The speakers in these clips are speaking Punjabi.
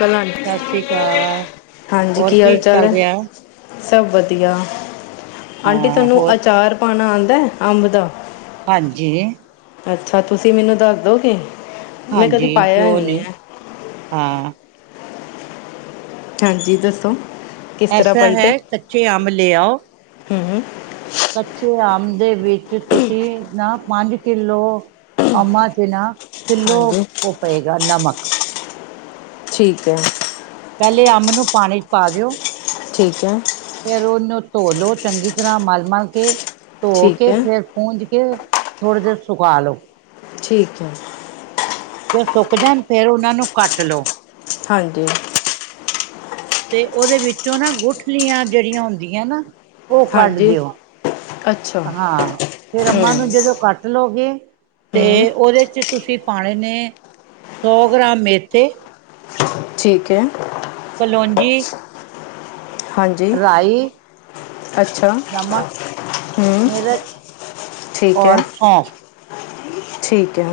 ਗਲਾਂ ਨੂੰ- ਸਾਸ ਸ਼੍ਰੀ ਕਾਲ, ਹੋਰ ਹਾਲ ਕੀ ਚਾਲ ਚੱਲ ਹੈ ਰੈਆ? ਸਭ ਵਧੀਆ, ਆਂਟੀ ਹਾਂ ਤੁਆਨੂੰ ਹੋਰ ਅਚਾਰ ਪਾਨਾ ਆਂਦਾ ਐ ਅੰਬ ਦਾ ਹਾਂਜੀ। ਅੱਛਾ ਤੁਸੀਂ ਮੈਨੂੰ ਦੱਸ ਦੋਗੇ, ਮੈਂ ਕਦੀ ਹਾਂਜੀ ਪਾਯਾ ਕਿਉਂ ਨੀ ਨਹੀਂ ਐ। ਹਾਂ ਹਾਂਜੀ ਦੱਸੋ। ਕਿਸ ਤਰ੍ਹਾਂ ਐਸਾ ਪਾਈਦਾ ਹੈ ਕੱਚੇ ਅੰਬ ਲੇ ਆਓ ਹੂੰ। ਕੱਚੇ ਆਮ ਦੇ ਵਿੱਚ ਤੁਸੀਂ ਨਾ ਪੰਜ ਕਿੱਲੋ ਅੰਬਾ ਚ ਨਾ ਕਿੱਲੋ ਹਾਂਜੀ ਓ ਪਏਗਾ ਨਮਕ। ਠੀਕ ਐ। ਪੈਲੇ ਅੰਬ ਨੂੰ ਪਾਨੀ ਚ ਪਾ ਦਿਓ। ਠੀਕ ਐ। ਫੇਰ ਓਨੂੰ ਧੋ ਲੋ ਚੰਗੀ ਤਰ੍ਹਾਂ ਮਲ-ਮਲ ਕੇ, ਧੋ ਠੀਕ ਕੇ ਹੈ ਫੇਰ ਪੁਜ ਕੇ, ਥੋੜੀ ਦੇਰ ਸੁਕਾ ਲਓ। ਠੀਕ ਐ। ਫੇਰ ਸੁੱਕ ਜਾਣ ਫੇਰ ਓਨਾਂ ਨੂੰ ਕੱਟ ਲੋ। ਹਾਂਜੀ। ਤੇ ਓਦੇ ਵਿੱਚੋਂ ਨਾ ਗੁਠਲੀਆਂ ਜੇੜੀਆਂ ਹੁੰਦੀਆਂ ਨਾ, ਓ ਕੱਢ ਹਾਂਜੀ ਦਿਓ। ਅੱਛਾ ਹੂੰ ਹਾਂ, ਫੇਰ ਅੰਮਾ ਨੂੰ ਜਦੋਂ ਕੱਟ ਕੱਟ ਲੋਗੇ, ਤੇ ਹੂੰ ਓਦੇ ਚ ਤੁਸੀਂ ਪਾਣੇ ਨੇ ਸੌ ਗ੍ਰਾਮ ਮੇਥੇ ਠੀਕ ਐ। ਪਲੋਂਜੀ। ਹਾਂਜੀ ਰਾਈ ਅੱਛਾ ਨਮਕ ਹੂੰ ਮਿਰਚ ਠੀਕ ਐ। ਔਰ ਸੌਂਫ ਠੀਕ ਐ।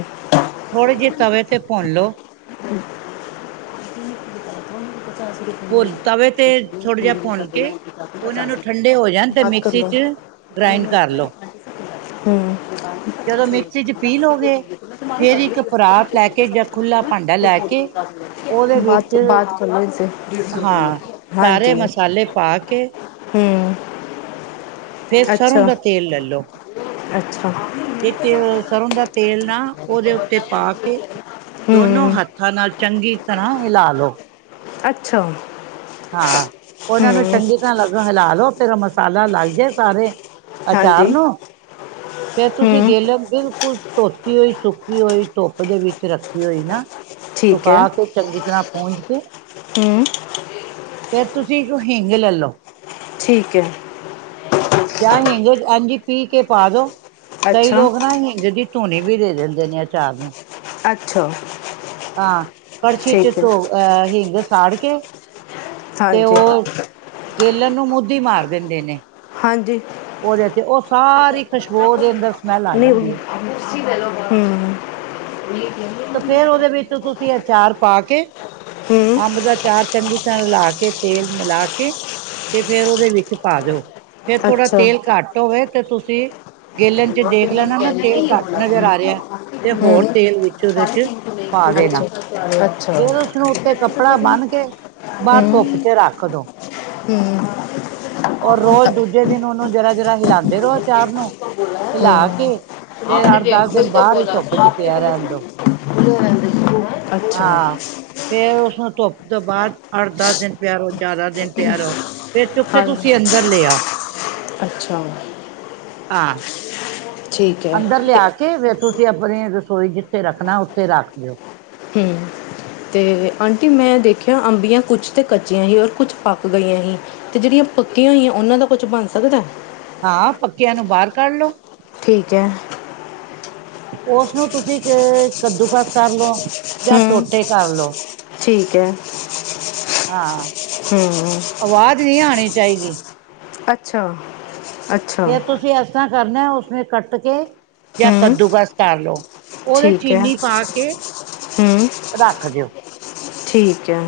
ਥੋੜੇ ਜੇਹੇ ਤਵੇ ਤੇ ਭੁੰਨ ਲੋ ਹਮ ਬੋਲ ਤਵੇ ਤੇ ਥੋੜ੍ਹਾ ਜੇਹਾ ਭੁੰਨ ਕੇ ਓਨਾਂ ਨੂੰ ਠੰਡੇ ਹੋ ਜਾਣ ਤੇ ਮਿਕਸੀ ਚ ਗਰਾਇੰਡ ਕਰ ਲਓ। ਹੂੰ। ਜਦੋਂ ਮਿਕਸੀ ਚ ਪੀਲੋਗੇ। ਫੇਰ ਇੱਕ ਪਰਾਤ ਲੈ ਕੇ ਜਾਂ ਖੁੱਲਾ ਭਾਂਡਾ ਲੈ ਕੇ ਓਦੇ ਵਿੱਚ ਹਾਂ, ਸਾਰੇ ਮਸਾਲੇ ਪਾ ਕੇ ਫੇਰ ਸਰ੍ਹੋਂ ਦਾ ਤੇਲ ਲੈ ਲਓ। ਵਿਚ ਸਰ੍ਹੋਂ ਦਾ ਤੇਲ ਨਾ ਓਦੇ ਉੱਤੇ ਪਾ ਕੇ, ਦੋਨੋ ਹੱਥ ਹੱਥਾਂ ਨਾਲ ਚੰਗੀ ਤਰ੍ਹਾਂ ਹਿਲਾ ਲਓ। ਅੱਛਾ। ਹਾਂ, ਉਹਨਾਂ ਨੂੰ ਚੰਗੀ ਤਰ੍ਹਾਂ ਲੱਗੋ ਹਿਲਾ ਲੋ, ਫਿਰ ਮਸਾਲਾ ਲੱਗ ਜੇ ਸਾਰੇ ਅਚਾਰ ਨੂੰ ਫਿਰ ਤੁਸੀਂ ਗੇਲਣ ਬਿਲਕੁਲ ਧੋਤੀ ਹੋਈ, ਸੁੱਕੀ ਹੋਈ ਧੁੱਪ ਦੇ ਵਿੱਚ ਰੱਖੀ ਹੋਈ ਨਾ ਸੁਕਾਾ ਕੇ ਚੰਗੀ ਤਰ੍ਹਾਂ ਪੂਝ ਕੇ ਹਮ। ਫਿਰ ਤੁਸੀਂ ਇੱਕ ਹਿੰਗ ਲੈ ਲਓ। ਠੀਕ ਐ। ਜਾਂ ਹਿੰਗ ਇੰਜ ਈ ਪੀ ਕੇ ਪਾ ਦੋ। ਕਈ ਲੋਕ ਨਾ ਹਿੰਗ ਦੀ ਧੂਨੀ ਵੀ ਦੇ ਦਿੰਦੇ ਨੇ ਅਚਾਰ ਨੂੰ। ਅੱਛਾ। ਹਾਂ ਕੜਛੀ ਚ ਧੋ ਅਹ ਹਿੰਗ ਸਾੜ ਕੇ ਤੇ ਓ ਗੇਲਣ ਨੂੰ ਮੁੱਧੀ ਮਾਰ ਦਿੰਦੇ ਨੇ। ਹਾਂਜੀ। ਉਹਦੇ ਤੇ ਉਹ ਸਾਰੀ ਖੁਸ਼ਬੋ ਓ ਦੇ ਅੰਦਰ ਸਮੈਲ ਆ ਨਈ, ਜਾਂਦੀ ਹੈ ਹਮ। ਤੇ ਫੇਰ ਉਹਦੇ ਵਿੱਚ ਤੁਸੀਂ ਅਚਾਰ ਪਾ ਕੇ, ਹੂੰ ਅੰਬ ਦਾ ਚਾਰ ਚੰਗੀ ਤਰ੍ਹਾਂ ਲਾ ਕੇ ਤੇਲ ਮਿਲਾ ਕੇ ਤੇ ਫੇਰ ਉਹਦੇ ਵਿੱਚ ਪਾ ਦਿਉ। ਜੇ ਥੋੜ੍ਹਾ ਅੱਛਾ ਹੂੰ ਤੇਲ ਘੱਟ ਹੋਵੈ ਤੇ ਤੁਸੀਂ ਗੇਲਣ ਚ ਦੇਖ ਲੈਣਾ ਨਾ ਤੇਲ ਘੱਟ ਨਜ਼ਰ ਆ ਰਿਹਾ ਤੇ ਹੋਰ ਤੇਲ ਵਿੱਚ ਉਹਦੇ ਚ ਪਾ ਦੇਣਾ। [unintelligible] ਫੇਰ ਉਸਨੂੰ ਉੱਤੇ ਕੱਪੜਾ ਬੰਨਕੇ, ਬਾਹਰ ਧੁੱਪ ਚ ਰੱਖ ਦੋ। ਹੂੰ। ਔਰ ਰੋਜ਼ ਦੂਜੇ ਦਿਨ ਉਹਨੂੰ ਜਰਾਂ-ਜਰਾਂ ਹਿਲਾਦੇ ਰਹੋ ਅਚਾਰ ਨੂੰ ਹਿਲਾ ਕੇ ਫੇਰ ਅੱਠ-ਦਸ ਦਿਨ ਬਾਹਰ ਈ ਧੁੱਪ ਚ ਪਿਆ ਰਹਨ ਦੋ। [unintelligible] ਹਾਂ, ਫੇਰ ਉਸਨੂੰ ਧੁੱਪ ਤੋਂ ਬਾਅਦ ਅੱਠ-ਦਸ ਦਿਨ ਪਿਆ ਰਹੋ, ਜ਼ਿਆਦਾ ਦਿਨ ਪਿਆ ਰੋ ਫੇਰ ਚੁੱਕ ਕੇ ਹਾਂਜੀ ਤੁਸੀਂ ਅੰਦਰ ਲੇ ਆਓ। ਅੱਛਾ। ਹਾਂ‌। ਠੀਕ ਹੈ। ਅੰਦਰ ਤੇ ਲੇਆਕੇ ਫੇਰ ਤੁਸੀਂ ਆਪਨੀ ਰਸੋਈ ਜਿੱਥੇ ਰੱਖਨਾ ਉੱਥੇ ਰੱਖ ਦਿਓ। ਹੂੰ। ਤੇ ਆਂਟੀ ਮੈਂ ਦੇਖਿਆ ਅੰਬੀਆਂ ਕੁਛ ਤੇ ਕੱਚੀਆਂ ਸੀ ਔਰ ਕੁਛ ਪੱਕ ਗਈਆਂ ਸੀ। ਤੇ ਜਿਹੜੀਆਂ ਪੱਕੀਆਂ ਹੋਈਆਂ, ਉਹਨਾਂ ਦਾ ਕੁਛ ਬਨ ਸਕਦੇ। ਹਾਂ। ਪੱਕਿਆਂ ਨੂੰ ਬਾਹਰ ਕੱਢ ਲਓ। ਠੀਕ ਐ। [inaudible] ਉਸਨੂੰ ਤੁਸੀਂ ਚਾਹੇ ਕੱਦੂਕਸ ਕਰ ਲਓ‌ ਜਾਂ ਹੂੰ ਟੋਟੇ ਕਰ ਲਓ‌। ਠੀਕ ਐ। ਹਾਂ ਹੂੰ। ਆਵਾਜ਼ ਨਈ ਆਨੀ ਚਾਹੀਦੀ। ਅਅ ਛਾ-ਅੱਛਾ। ਫੇਰ ਤੁਸੀਂ ਏਸ ਤਰ੍ਹਾਂ ਕਰਨੈ, ਉਸਨੇ ਕੱਟ ਕੇ ਯਾ ਹੂੰ ਕੱਦੂਕਸ ਕਰਲੋ। ਓਦੇ ਠੀਕ ਹੈ ਚੀਨੀ ਪਾਕੇ ਹੂੰ ਰੱਖ ਦਿਓ। ਠੀਕ ਐ।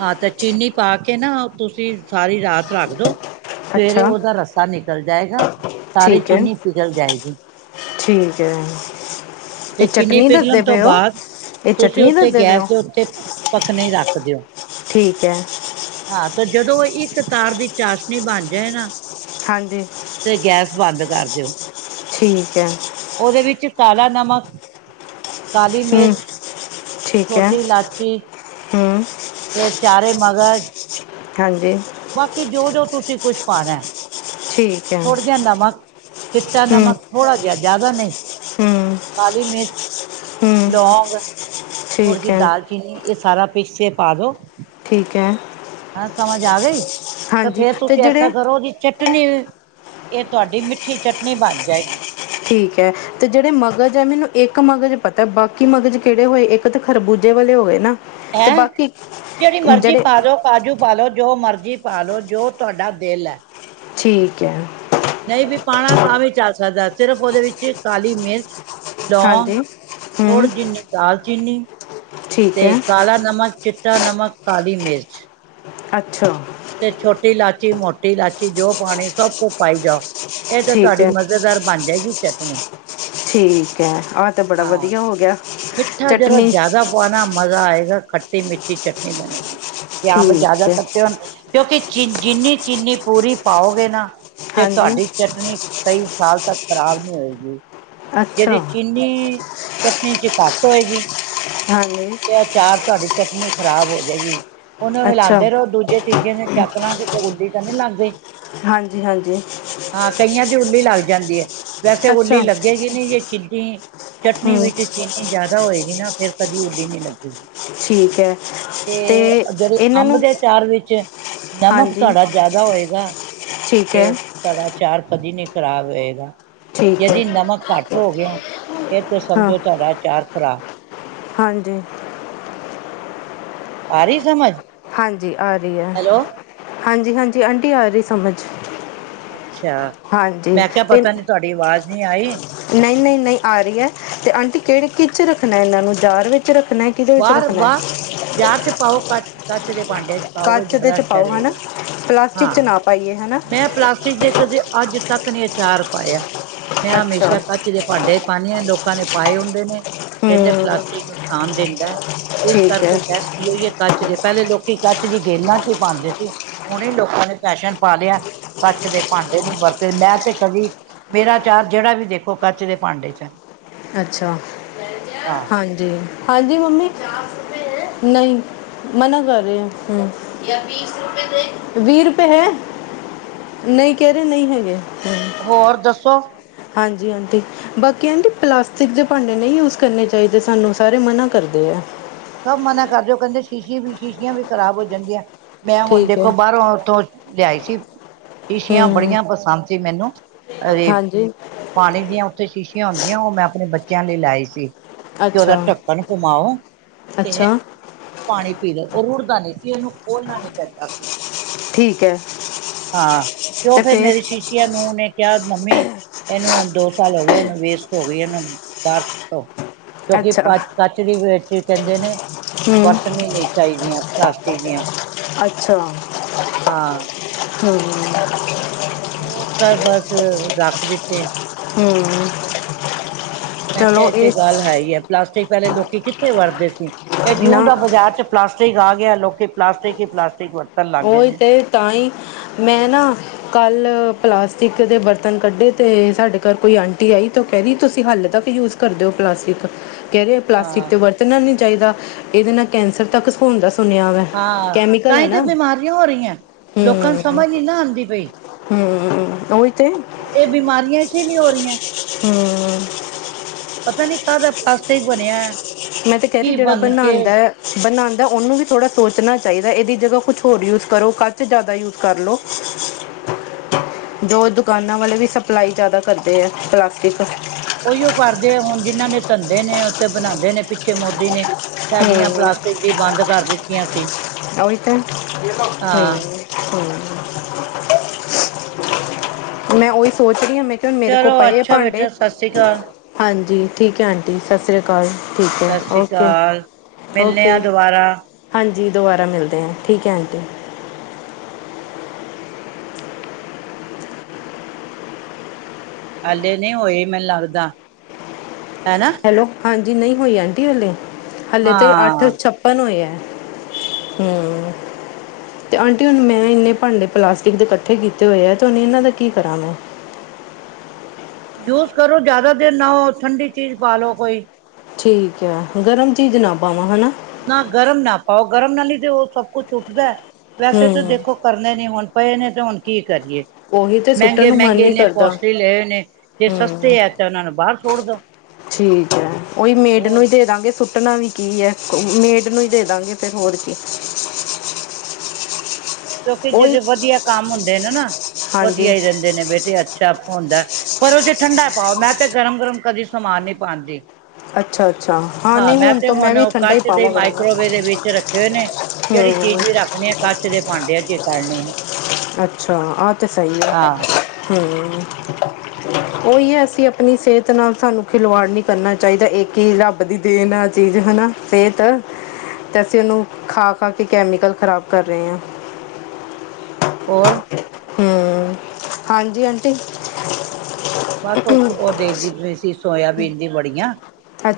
ਹਾਂ ਤੇ ਚੀਨੀ ਪਾਕੇ ਨਾਂ ਤੁਸੀਂ ਸਾਰੀ ਰਾਤ ਰੱਖਦੋ ਸਵੇਰੇ ਅੱਛਾ ਓਦਾ ਰ ਸਾ ਨਿਕਲ ਜਾਏਗਾ, ਸਾਰੀ ਠੀਕ ਹੈ ਚੀਨੀ ਪਿਗਲ ਜਾਏਗੀ। ਠੀਕ ਐ। ਤੇ ਚੀਨੀ ਪਿਘਲਨ ਤੋਂ ਬਾਦ ਇਹ ਤੁਸੀਂ ਚਟਨੀ ਓਤੇ ਦੱਸਦੇ ਪਏ ਹੋ ਗੈਸ ਦੇ ਉੱਤੇ ਪੱਕਨੇ ਰੱਖਦੇ ਦਿਓ ਠੀਕ ਐ। ਹਾਂ ਤੇ ਜਦੋਂ ਇੱਕ ਤਾਰ ਦੀ ਚਾਸਨੀ ਬਨ ਜਾਏ ਨਾ ਹਾਂਜੀ। ਤੇ ਗੈਸ ਬੰਦ ਕਰ ਦਿਓ। ਠੀਕ ਐ। ਓਦੇ ਵਿੱਚ ਕਾਲਾ ਨਮਕ ਕਾਲੀ ਹੂੰ ਮਿਰਚ, ਠੀਕ ਹੈ ਛੋਟੀ ਇਲਾਚੀ ਹੂੰ ਤੇ ਚਾਰੇ ਮਗਜ਼ [inaudible] ਹਾਂਜੀ। ਬਾਕੀ ਜੋ-ਜੋ ਤੁਸੀਂ ਕੁਛ ਪਾਨੈ। ਠੀਕ ਹੈ ਥੁੜ ਜਾ ਨਮਕ, ਚਿੱਟਾ ਹੂੰ ਨਮਕ ਥੋੜ੍ਹਾ ਜਿਆ ਜਾਦਾ ਨੀ ਹੂੰ ਕਾਲੀ ਮਿਰਚ, ਹੂੰ ਲੌਂਗ ਥੋੜੀ ਠੀਕ ਜੀ ਹੈ ਦਾਲਚੀਨੀ ਏ ਸਾਰਾ ਪੀਸੇ ਪਾਦੋ। ਠੀਕ ਐ। ਹਾਂ ਸਮਝ ਆ ਗਈ ਤੇ, ਫੇਰ ਅਤੇ ਤੁਸੀਂ ਐਸਾ ਜਿਹੜੇ ਕਰੋ ਜੀ ਚਟਨੀ, ਏ ਤੁਹਾਡੀ ਮਿੱਠੀ ਚਟਨੀ ਬਨ ਜਾਏਗੀ। ਠੀਕ ਐ। ਤੇ ਜੇੜੇ ਮਗਜ਼ ਐ, ਮੈਨੂੰ ਇੱਕ ਮਗਜ਼ ਪਤਾ ਬਾਕੀ ਮਗਜ਼ ਕੇੜੇ ਹੋਏ ਇੱਕ ਤੇ ਖਰਬੂਜੇ ਵਾਲੇ ਹੋ ਗਏ ਨਾ। ਅਤੇ ਹੈਂ, ਬਾਕੀ ਜੇੜੀ ਮਰਜ਼ੀ ਜਿਹੜੇ ਪਾਦੋ। ਕਾਜੂ ਪਾਲੋ ਜੋ ਮਰਜ਼ੀ ਪਾਲੋ ਜੋ ਤੁਹਾਡਾ ਦਿਲ ਐ। ਠੀਕ ਐ। ਨਈ ਵੀ ਪਾਨਾ ਤਾਂ ਵੀ ਚੱਲ ਸਕਦਾ ਸਿਰਫ ਓਦੇ ਵਿੱਚ ਕਾਲੀ ਮਿਰਚ ਲੌਗ ਹਾਂਜੀ ਥੋੜ ਹੂੰ ਜਿੰਨੀੇ ਦਾਲਚੀਨੀ ਠੀਕ ਹੈ ਤੇ, ਕਾਲਾ ਨਮਕ, ਚਿੱਟਾ ਨਮਕ, ਕਾਲੀ ਮਿਰਚ। ਅੱਛਾ। ਤੇ ਛੋਟੀ ਲਾਚੀ, ਮੋਟੀ ਲਾਚੀ ਜੋ ਪਾਨੀ ਸਭ ਕੁਛ ਪਾਈ ਜਾਓ। ਏ ਤੇ ਠੀਕ ਤੁਹਾਡੀ ਹੈ ਮਜ਼ੇਦਾਰ ਬਨ ਜਾਏਗੀ ਚਟਨੀ। ਠੀਕ ਐ, ਆ ਤੇ ਬੜਾ ਹਾਂ। ਵਧੀਆ ਹੋਗਿਆ ਚਟਨੀ ਪਾਨਾ ਮਜ਼ਾ ਆਏਗਾ ਖੱਟੀ-ਮਿੱਠੀ ਚਟਨੀ ਬਨੇਗੀ, ਜੇ ਆਮ ਜਾਦਾ [unintelligible] ਠੀਕ ਹੈ ਹੋਨ ਕਿਉਂਕੀ ਚਿ ਜਿੰਨੀ ਚੀਨੀ ਪੂਰੀ ਪਾਓਗੇ ਨਾ ਤੇ ਹਾਂਜੀ ਤੁਹਾਡੀ ਚਟਨੀ ਕਈ ਸਾਲ ਤੱਕ ਖ਼ਰਾਬ ਨੀ ਹੋਏਗੀ, [unintelligible] ਚੀਨੀ ਅੱਛਾ ਚੀਨੀ ਚਟਨੀ ਚ ਘੱਟ ਹੋਏਗੀ ਹਾਂਜੀ। ਤਾਂ ਚਾਰ ਤੁਹਾਡੀ ਚਟਨੀ ਖ਼ਰਾਬ ਹੋ ਜਾਏਗੀ, ਉਨੂੰ ਅੱਛਾ ਹਿਲਾਂਦੇ ਰੋ ਦੂਜੇ ਤੀਜੇ ਦਿਨ ਚੱਕ ਲਾਂਗੇ, ਕਿਤੇ ਉੱਲੀ ਤਾਂ ਨੀ ਲਾਂਦੇ। ਹਾਂਜੀ-ਹਾਂਜੀ। ਹਾਂ, ਕਈਆਂ ਦੀ ਉੱਲੀ ਲੱਗ ਜਾਂਦੀ ਐ। ਵੈਸੇ- ਉਲੀ ਅੱਛਾ ਲੱਗੇਗੀ ਨਹੀਂ, ਜੇ ਚਿਨੀ ਚਟਨੀ ਹੂੰ ਵਿੱਚ ਚਿਨੀ ਜੇ ਜਿਆਦਾ ਹੋਏਗੀ ਨਾਂ, ਫੇਰ ਕਦੀ ਉੱਲੀ ਨੀ ਲੱਗੇਗੀ। ਠੀਕ ਹੈ ਤੇ ਜਿਹੜੇ ਇਹਨਾਂ ਅੰਬ ਨੂੰ ਦੇ ਅਚਾਰ ਵਿੱਚ ਨਮਕ ਹਾਂਜੀ ਤੁਹਾਡਾ ਜ਼ਿਆਦਾ ਹੋਏਗਾ ਠੀਕ ਹੈ ਤੇ ਤਾਗਾ ਅਚਾਰ ਕਦੀ ਨੀ ਖ਼ਰਾਬ ਹੋਏਗਾ, ਠੀਕ ਹੈ ਜਦੀ ਨਮਕ ਘੱਟ ਹੋ ਗਿਆ ਫੇਰ ਤੇ ਹਾਂ ਸਮਝੋ ਤੁਹਾਡਾ ਚਾਰ ਖਰਾਬ ਹਾਂਜੀ। ਆ ਰਹੀ ਸਮਝ। ਹਾਂਜੀ, ਆ ਰਹੀ ਏ। ਹੈਲੋ ਹਾਂਜੀ-ਹਾਂਜੀ ਆਂਟੀ ਆ ਰਹੀ ਸਮਝ। ਹਾਂਜੀ ਅੱਛਾ--ਮੈਂ ਕਿਹਾ-ਪਤਾ ਨੀ ਤੁਹਾਡੀ ਆਵਾਜ਼ ਨੀ ਆਈ। ਨ‌ਈ, ਨ‌ਈ, ਨ‌ਈ ਆ ਰਹੀ ਏ ਤੇ ਆਂਟੀ ਕਿਹੜੇ ਕਿੱਚ ਰੱਖਨਾ। ਇਹਨਾਂ ਨੂੰ ਜਾਰ ਵਿੱਚ ਰੱਖਨਾ ਵਾਰ, ਵਾਰ ਜਾਰ ਚ ਪਾਓ। ਕੱਚ, ਕੱਚ ਦੇ ਭਾਂਡੇ ਚ ਪਾਓਗੇ ਕੱਚ ਦੇ ਜ਼ਿਆਦਾ ਚ ਅੱਛਾ ਪਾਓ। ਹਨਾਂ, ਰਹੇਗਾ ਪਲਾਸਟਿਕ ਚ ਹਾਂ ਨਾ ਪਾਈਏ। ਹਨਾ ਮੈਂ ਪਲਾਸਟਿਕ ਦੇ ਕਦੇ ਅੱਜ ਤੱਕ ਨ‌ਈ ਅਚਾਰ ਪਾਇਆ, ਮੈਂ ਅੱਛਾ ਹਮੇਸ਼ਾ ਕੱਚ ਕੱਚ ਦੇ ਭਾਂਡੇ ਪਾਨੇ ਆ ਲੋਕਾਂ ਨੇ ਪਾਏ ਹੁੰਦੇ ਨੇ, ਕੇਂਦੇ ਹੂੰ ਪਲਾਸਟਿਕ ਨੁਕਸਾਨ ਦਿੰਦਾ। ਇਸ ਠੀਕ ਕਰਕੇ ਹੈ ਬੈਸਟ ਕੀ ਓਈ ਏ ਕੱਚ ਦੇ ਪਹਿਲੇ ਲੋਕੀ ਕੱਚ ਵੀ ਗੇਲਾਂ ਚ ਹੀ ਪਾਂਦੇ ਸੀ, ਹੁਨੇ ਲੋਕਾਂ ਦੇ ਫੈਸ਼ਨ ਪਾ ਲਿਆ। ਕੱਚ ਦੇ ਭਾਂਡੇ ਨੂੰ ਵਰਸੇ ਮੈਂ ਤੇ ਕਦੀ ਮੇਰਾ ਅਚਾਰ ਜਿਹੜਾ ਵੀ ਦੇਖੋ ਕੱਚ ਦੇ ਭਾਂਡੇ ਚਏ। ਅੱਛਾ, ਹਾਂਜੀ, ਹਾਂਜੀ ਮੰਮੀ। ਨ‌ਈ ਮਨਾਂ ਕਰ ਰਹੇ ਯਾ। ਹੂੰ--ਵੀ ਰੁਪਏ ਹੈ। ਨ‌ਈ ਕੇ ਰਹੇ, ਨ‌ਈ ਹੈਗੇ। ਹੋਰ ਦੱਸੋ ਹਾਂਜੀ, ਆਂਟੀ। ਬਾਕੀ ਆਂਟੀ, ਪਲਾਸਟਿਕ ਦੇ ਭਾਂਡੇ ਨ‌ਈ ਯੂਸ ਕਰਨੇ ਚਾਈਦੇ, ਸਾਨੂੰ ਸਾਰੇ ਮਨਾ ਕਰਦੇ ਐ। ਸਬ ਮਨਾ ਕਰ ਜੋ ਕੇਨਦੇ, ਸ਼ੀਸ਼ੇ ਵੀ ਸ਼ੀਸ਼ੀਆਂ ਵੀ ਖਰਾਬ ਹੋ ਜਾਂਦੀਆਂ, ਮੈਂ ਹੁਨ ਠੀਕ ਦੇਖੋ ਹੈ ਬਾਹਰੋਂ ਉੱਥੋਂ ਲਿਆਈ ਸੀ। ਸ਼ੀਸ਼ੀਆਂ ਹੂੰ ਬੜੀਆਂ ਪਸੰਦ ਸੀ, ਮੈਨੂੰ ਅਰੇ ਹਾਂਜੀ ਪਾਨੀ ਦੀਆਂ ਉੱਥੇ ਸ਼ੀਸ਼ੀਆਂ ਹੁੰਦੀਆਂ, ਓ ਮੈਂ ਆਪਨੇ ਬੱਚੇਆਂ ਲਈ ਲੈਆਈ ਸੀ। ਕਿ ਓਦਾ ਅੱਛਾ ਢੱਕਨ ਘੂ ਮਾਓ ਤੇ ਅੱਛਾ ਪਾਣੀ ਪੀਲੋ, ਓ ਰੁੜਦਾ ਨਹੀਂ ਸੀ। ਇਹਨੂੰ ਖੋਲਨਾ ਨਹੀਂ ਪੈਂਦਾ ਸੀ। ਠੀਕ ਹੈ ਹਾਂ, ਤੇ ਉਹ ਫੇਰ ਮੇਰੇ ਸ਼ੀਸ਼ਿਆਂ ਨੂੰ ਉਨੇ ਕਿਹਾ- ਮੰਮੀ ਏਨੂੰ ਹੁਨ ਦੋ ਸਾਲ ਹੋ ਗਏ, ਏਹਨੂੰ ਵੇਸਟ ਹੋ ਗਈ, ਏਹਨੂੰ ਬਾਹਰ ਸੁੱਟੋ ਕਿਉਂਕਿ ਪਚ ਕੱਚ ਦੀ ਵਰੇਟੀ ਕਹਿੰਦੇ ਨੇ, ਹੂੰ ਵਰਤਨੀ ਨਹੀਂ। ਚ‌ਈਦੀਆਂ ਪਲਾਸਟਿਕ ਦੀਆਂ ਅੱਛਾ, ਹਾਂ ਹੂੰ ਓਸ ਤੋਂ ਬਸ ਰੱਖ ਦਿੱਤੇ। ਹੂੰ ਮੈਂ ਕੇਹਾ- ਇਥੇ ਗੱਲ ਹੈ ਹੀ ਹੈ, ਪਲਾਸਟਿਕ ਵਾਲੇ ਲੋਕੀ ਕਿੱਥੇ ਵਰਦੇ ਸੀ। ਏ ਜਿਉਂ ਨਾ ਦਾ ਬਾਜ਼ਾਰ ਚ ਪਲਾਸਟਿਕ ਆ ਗਿਆ, ਲੋਕੀ ਪਲਾਸਟਿਕ ਹੀ ਪਲਾਸਟਿਕ ਵਰ ਉਈ ਤੇ ਤਾਂਈ ਮੈਂ ਨਾ ਕੱਲ ਪਲਾਸਟਿਕ ਦੇ ਬਰਤਨ ਕੱਡੇ ਤੇ ਸਾਡੇ ਘਰ ਕੋਈ ਆਂਟੀ ਆਈ ਤਾਂ ਉਹ ਕਹਿ ਦਈ ਤੁਸੀਂ ਹਲੇ ਤੱਕ ਯੂਜ ਕਰ ਦਿਓ ਪਲਾਸਟਿਕ ਕੇ ਰਹੇ ਪਲਾਸਟਿਕ ਹਾਂ ਤੇ ਵਰਤਣਾ ਨੀ ਚਾਈਦਾ। ਇਹਦੇ ਨਾਲ ਕੈਂਸਰ ਤੱਕ ਸੋਣ ਦਾ ਸੁਣਿਆ ਵੈ। ਹਾਂ, ਕੈਮੀਕਲ ਹੈ ਤਾਂਈ ਤੇ ਨਾ ਬਿਮਾਰੀਆਂ ਹੋ ਰਹੀਆਂ। ਲੋਕਾਂ ਨੂੰ ਹੂੰ ਸਮਝ ਨੀ ਨਾ ਆਂਦੀ ਪਈ। ਹੂੰ ਉਹੀ ਤੇ ਇਹ ਬਿਮਾਰੀਆਂ ਇਸੇ ਲੀ ਹੋ ਰਹੀ ਐ ਹਾਂ ਹੂ ਪਤਾ ਨੀ ਕਾਦਾ ਪਤਾਟਿਕ ਬਣਿਆ ਐ ਮੈਂ ਤੇ ਕਹਿ ਰਹੀ ਜਿਹੜਾ ਬਣਾਉਂਦਾ ਬਣਾਉਂਦਾ ਉਹਨੂੰ ਵੀ ਥੋੜ੍ਹਾ ਸੋਚਣਾ ਚਾਹੀਦਾ ਇਹਦੀ ਜਗ੍ਹਾ ਕੁਛ ਹੋਰ ਯੂਜ਼ ਕਰੋ, ਕੱਚ ਜ਼ਿਆਦਾ ਯੂਜ ਕਰ ਲਉ ਜੋ ਦੁਕਾਨਾਂ ਵਾਲੇ ਵੀ ਸਪਲਾਈ ਜ਼ਿਆਦਾ ਕਰਦੇ ਐ, ਪਲਾਸਟਿਕ ਉਹੀਓ ਕਰਦੇ ਆ ਹੁਣ ਜਿਹਨਾਂ ਨੇ ਧੰਦੇ ਨੇ ਉੱਥੇ ਬਣਾਉਂਦੇ ਨੇ ਪਿੱਛੇ ਮੋਦੀ ਨੇ ਸੈਲੀਆਂ ਹੂੰ ਪਲਾਸਟਿਕ ਦੀ, ਬੰਦ ਕਰ ਦਿੱਤੀਆਂ ਸੀ ਔ ਹੀ ਤੇ, ਤਾਂ ਹੂ ਹਾਂ ਹੂ ਮੈਂ ਉਹੀ ਸੋਚ ਰਹੀ ਹਾਂ, ਮੈਂ ਕਿ ਹੁਣ ਮੇਰੇ ਕੋਲ ਚਲੋ ਪਏ ਆ ਅੱਛਾ ਭਾਂਡੇ ਬੇਟਾ ਸਤਿ ਸ੍ਰੀ ਅਕਾਲ ਹਾਂਜੀ ਠੀਕ ਹੈ ਆਂ ਜੀ ਸਤਿ ਸ਼੍ਰੀ ਅਕਾਲ, ਠੀਕ ਹੈ ਸਤਿ ਸ੍ਰੀ ਓਕੇ ਅਕਾਲ ਮਿਲਣੇ ਓਕੇ ਆ ਜੀ ਦੁਬਾਰਾ ਹਾਂਜੀ ਦੁਬਾਰਾ ਮਿਲਦੇ ਹਾਂ, ਠੀਕ ਹੈ ਆਂਟੀ ਹਾਲੇੇ ਨਹੀਂ ਹੋਏ ਮੈਨੂੰ ਲੱਗਦਾ, ਹੈਨਾ ਹੈਲੋ ਹਾਂਜੀ ਨਹੀਂ ਹੋਈ ਆਂਟੀ ਹਾਲੇ, ਹਾਲੇ ਤਾਂ ਅੱਠ ਹਾਂ ਛੱ ਔਪਨ ਹੋਯਾ, ਹੂ ਤੇ ਆਂਟੀ ਹੁਣ ਮੈਂ ਇੰਨੇ ਭਾਂਡੇ ਪਲਾਸਟਿਕ ਦੇ ਇਕੱਠੇ ਕੀਤੇ ਹੋਏ ਐ, ਤੇ ਹੁਣ ਇਨਾਂ ਦਾ ਕੀ ਕਰਾਂ ਮੈਂ ਯੂਜ ਕਰੋ ਜ਼ਿਆਦਾ ਦੇਰ, ਨਾ ਹੋ ਠੰਡੀ ਚੀਜ਼ ਪਾ ਲਉ ਕੋਈ ਠੀਕ ਹੈ, ਗਰਮ ਚੀਜ਼ ਨਾ ਪਾਵਾਂ ਹੈ ਨਾ ਨਾ ਗਰਮ ਨਾ ਪਾਓ, ਗਰਮ ਨਾਲ ਹੀ ਤੇ ਉਹ ਸਭ ਕੁਛ ਉੱਠਦਾ ਵੈਸੇ ਤਾਂ ਹੂੰ ਦੇਖੋ ਕਰਨੇ ਨੀ, ਹੁਣ ਪਏ ਨੇ ਤੇ ਹੁਣ ਕੀ ਕਰੀਏ ਉਹੀ ਤੇ ਸੁੱਟਣ ਮਹਿੰਗੇ ਨੂੰ ਮਨ ਮਹਿੰਗੇ ਨੀ ਇੰਨੇ ਕਰਦਾ ਕੋਸਟਲੀ ਲਏ ਹੋਏ ਨੇ, ਜੇ ਹੂੰ ਸਸਤੇ ਹੈ ਤਾਂ ਉਹਨਾਂ ਨੂੰ ਬਾਹਰ ਸੁੱਟ ਦਓ ਠੀਕ ਹੈ, ਉਹੀ ਮੇਡ ਨੂੰ ਹੀ ਦੇ ਦਾਂਗੇ ਸੁੱਟਣਾ ਵੀ ਕੀ ਹੈ ਮੇਡ ਨੂੰ ਹੀ ਦੇ ਹਾਂ ਦਾਂਗੇ ਫਿਰ ਹੋਰ ਕੀ ਕਿਉਂਕਿ ਉਹੀ ਜਿਹੜੇ ਵਧੀਆ ਕੰਮ ਹੁੰਦੇ ਨੇ ਨਾ, ਵਧੀਆ ਹਾਂਜੀ ਹੀ ਰਹਿੰਦੇ ਨੇ ਬੇਟੇ ਚੱਪ ਹੁੰਦਾ, ਪਰ ਉਹ ਚ ਠੰਡਾ ਪਾਓ ਮੈਂ ਤੇ ਗਰਮ ਗਰਮ ਕਦੀ ਸਮਾਨ ਨਹੀਂ ਪਾਉਂਦੀ ਅੱਛਾ ਅੱਛਾ ਹਾਂ, ਨਹੀਂ ਮੈਂ ਤੇ ਤੋਂ ਹੁਣ ਵੀ ਠੰਡਾ ਹੀ ਕੱਚ ਦੇ ਪਾਵਾਂ ਕਰਾਂਗਾ ਮਾਈਕਰੋਵੇਵ ਦੇ ਵਿੱਚ ਰੱਖੇ ਹੋਏ ਨੇ ਜਿਹੜੀ ਹੂੰ ਚੀਜ਼ ਵੀ ਰੱਖਣੀ ਆਂ, ਕਚ ਦੇ ਭਾਂਡੇਆਂ ਚ ਈ ਜੇ ਕਦਨੀ ਆਂ ਅੱਛਾ ਆ ਤੇ ਤਾਂ ਸਹੀ ਹੈ ਹਾਂ ਹੂ ਉਹੀ ਹੈ ਅਸੀਂ ਆਪਣੀ ਸਿਹਤ ਨਾਲ ਸਾਨੂੰ ਖਿਲਵਾੜ ਨਹੀਂ ਕਰਨਾ ਚਾਹੀਦਾ, ਇਸ ਚੀਜ਼ ਦਾ ਵਡੀ ਦੀ ਦੇਣ ਆ, ਚੀਜ਼ ਹੈਨਾ, ਸੇਹਤ ਤੇ ਅਸੀਂ ਉਹਨੂੰ ਖਾ ਖਾ ਕੇ ਕੈਮੀਕਲ, ਖ਼ਰਾਬ ਕਰ ਰਹੇ ਹਾਂ ਹੋਰ ਹੂ ਹਾਂਜੀ ਆਂਟੀ ਬਸ ਉਸ ਉਹ ਦੇਖਦੀ ਪਈ ਸੀ, ਸੋਇਆਬੀਨ ਦੀ ਵੜੀਆਂ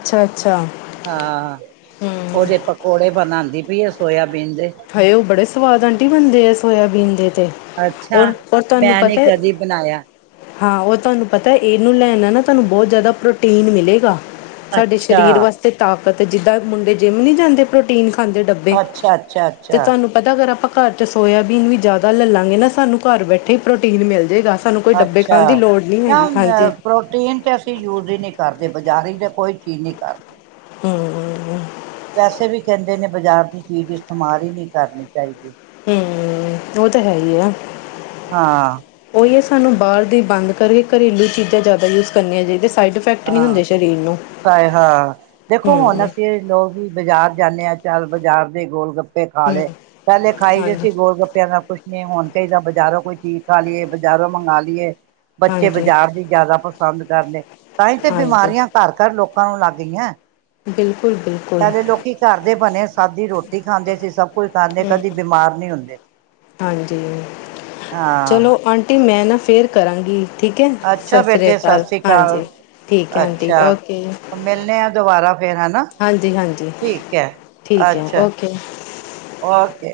ਅੱਛਾ ਅੱਛਾ ਹਾਂ ਉਹਦੇ ਪਕੌੜੇ ਬਣਉਂਦੀ ਪਈ ਆਂ, ਸੋਆਬੀਨ ਦੇ ਹਾਏ ਉਹ ਬੜੇ ਸਵਾਦ ਆਂਟੀ ਬਣਦੇ ਐ, ਸੋਇਆਬੀਨ ਦੇ ਤੇ ਅੱਛਾ ਓਏ ਓ ਤੁਹਾਨੂੰ ਮੈਂ ਨੀ ਪਤਾ ਕਦੀ ਬਣਾਇਆ ਹਾਂ ਉਹ ਤੁਹਾਨੂੰ ਪਤਾ ਇਹਨੂੰ ਲੈਣ ਨਾਲ ਨਾ, ਤੁਹਾਨੂੰ ਬਹੁਤ ਜ਼ਿਆਦਾ ਪ੍ਰੋਟੀਨ ਮਿਲੇਗਾ ਸਾਡੇ ਅੱਛਾ ਸਰੀਰ ਵਾਸਤੇ ਤਾਕਤ ਜਿੱਦਾਂ ਮੁੰਡੇ ਜਿੰਮ ਨਹੀਂ ਜਾਂਦੇ ਪ੍ਰੋਟੀਨ ਖਾਂਦੇ ਡੱਬੇ ਅ ਅੱਛਾ ਤੇ ਅੱਛਾ ਤੁਹਾਨੂੰ ਪਤਾ ਅਗਰ ਆਪਾਂ ਘਰ ' ਸੋਇਆਬੀਨ ਵੀ ਜ਼ਿਆਦਾ ਲੈ ਲਾਂਗੇ ਨਾ ਸਾਨੂੰ ਘਰ ਬੈਠੇ ਹੀ ਪ੍ਰੋਟੀਨ ਮਿਲ ਜਾਏਗਾ ਅੱਛਾ ਨਾ ਅ ਪ੍ਰੋਟੀਨ ਤੇ ਅਸੀ ਯੂਜ ਹੀ ਨਹੀਂ ਕਰਦੇ ਬਜ਼ਾਰ ਦੀ ਕੋਈ ਚੀਜ਼ ਨਹੀਂ ਕਰਦੇ ਹੂੰ ਵੈਸੇ ਵੀ ਕਹਿੰਦੇ ਨੇ ਬਾਜ਼ਾਰ ਦੀ ਚੀਜ਼ ਇਸਤੇਮਾਲ ਹੀ ਨਹੀਂ ਕਰਨੀ ਚਾਹੀਦੀ ਹੂੰ ਉਹ ਤਾਂ ਹੈ ਹੀ ਆ ਹਾਂ ਉਹੀ ਹੈ ਸਾਨੂੰ ਬਾਹਰ ਦੀ ਬੰਦ ਕਰਕੇ ਘਰੇਲੂ ਚੀਜ਼ਾਂ ਜ਼ਿਆਦਾ ਯੂਜ ਕਰਨੀਆਂ ਚਾਹੀਦੀਆਂ ਸਾਈਡ ਇਫੈਕਟ ਨਹੀਂ ਹੁੰਦੇ ਸਰੀਰ ਨੂੰ ਤਾਂ ਏ ਹਾਂ ਦੇਖੋ ਹੁਣ ਹੂੰ ਅਸੀਂ ਲੋਕ ਵੀ ਬਾਜ਼ਾਰ ਜਾਂਦੇ ਹਾਂ ਚੱਲ ਬਾਜ਼ਾਰ ਦੇ ਗੋਲ ਗੱ ਤੇ ਖਾ ਹੂੰ, ਲਏ ਪਹਿਲੇ ਖਾਈ ਦੇ ਹਾਂਜੀ, ਸੀ ਗੋਲ ਗੱਪਿਆਂ ਨਾਲ ਕੁਛ ਤੇ ਹੁਣ ਤੇ ਬਾਜ਼ਾਰੋਂ ਕੋਈ ਚੀਜ਼ ਖਾ ਲਈਏ ਬਜ਼ਾਰੋਂ ਮੰਗਵਾ ਲਈਏ ਬੱਚੇ ਹਾਂਜੀ, ਬਾਜ਼ਾਰ ਦੀ ਜ਼ਿਆਦਾ ਪਸੰਦ ਕਰਦੇ ਤਾਂ ਹੀ ਤੇ ਹਾਂਜੀ, ਬਿਮਾਰੀਆਂ ਘਰ ਘਰ ਲੋਕਾਂ ਨੂੰ ਲੱਗ ਗਈਆਂ ਬਿਲਕੁਲ ਬਿਲਕੁਲ ਪਹਿਲੇ ਲੋਕੀ ਘਰ ਦੇ ਬਣੇ ਸਾਦੀ ਰੋਟੀ ਖਾਂਦੇ ਸੀ ਸਭ ਕੋਈ ਖਾਂਦੇ ਕਦੀ ਬਿਮਾਰ ਨਹੀਂ ਹੁੰਦੇ ਸੀ ਹਾਂਜੀ, ਹਾਂ ਚਲੋ ਆਂਟੀ ਮੈਂ ਨਾ ਫੇਰ ਕਰਾਂਗੀ ਠੀਕ ਹੈ ਅੱਛਾ ਸਤਿ ਸ਼੍ਰੀ ਬੇਟੇ ਅਕਾਲ ਸਤਿ ਸ੍ਰੀ ਅਕਾਲ ਹਾਂਜੀ ਠੀਕ ਐ ਆਂਟੀ ਅੱਛਾ ਓਕੇ ਮਿਲਣੇ ਆ ਦੁਬਾਰਾ ਫੇਰ ਹਨਾ ਹਾਂਜੀ ਹਾਂਜੀ ਠੀਕ ਹੈ ਠੀਕ ਐ ਅੱਛਾ ਓਕੇ ਓਕੇ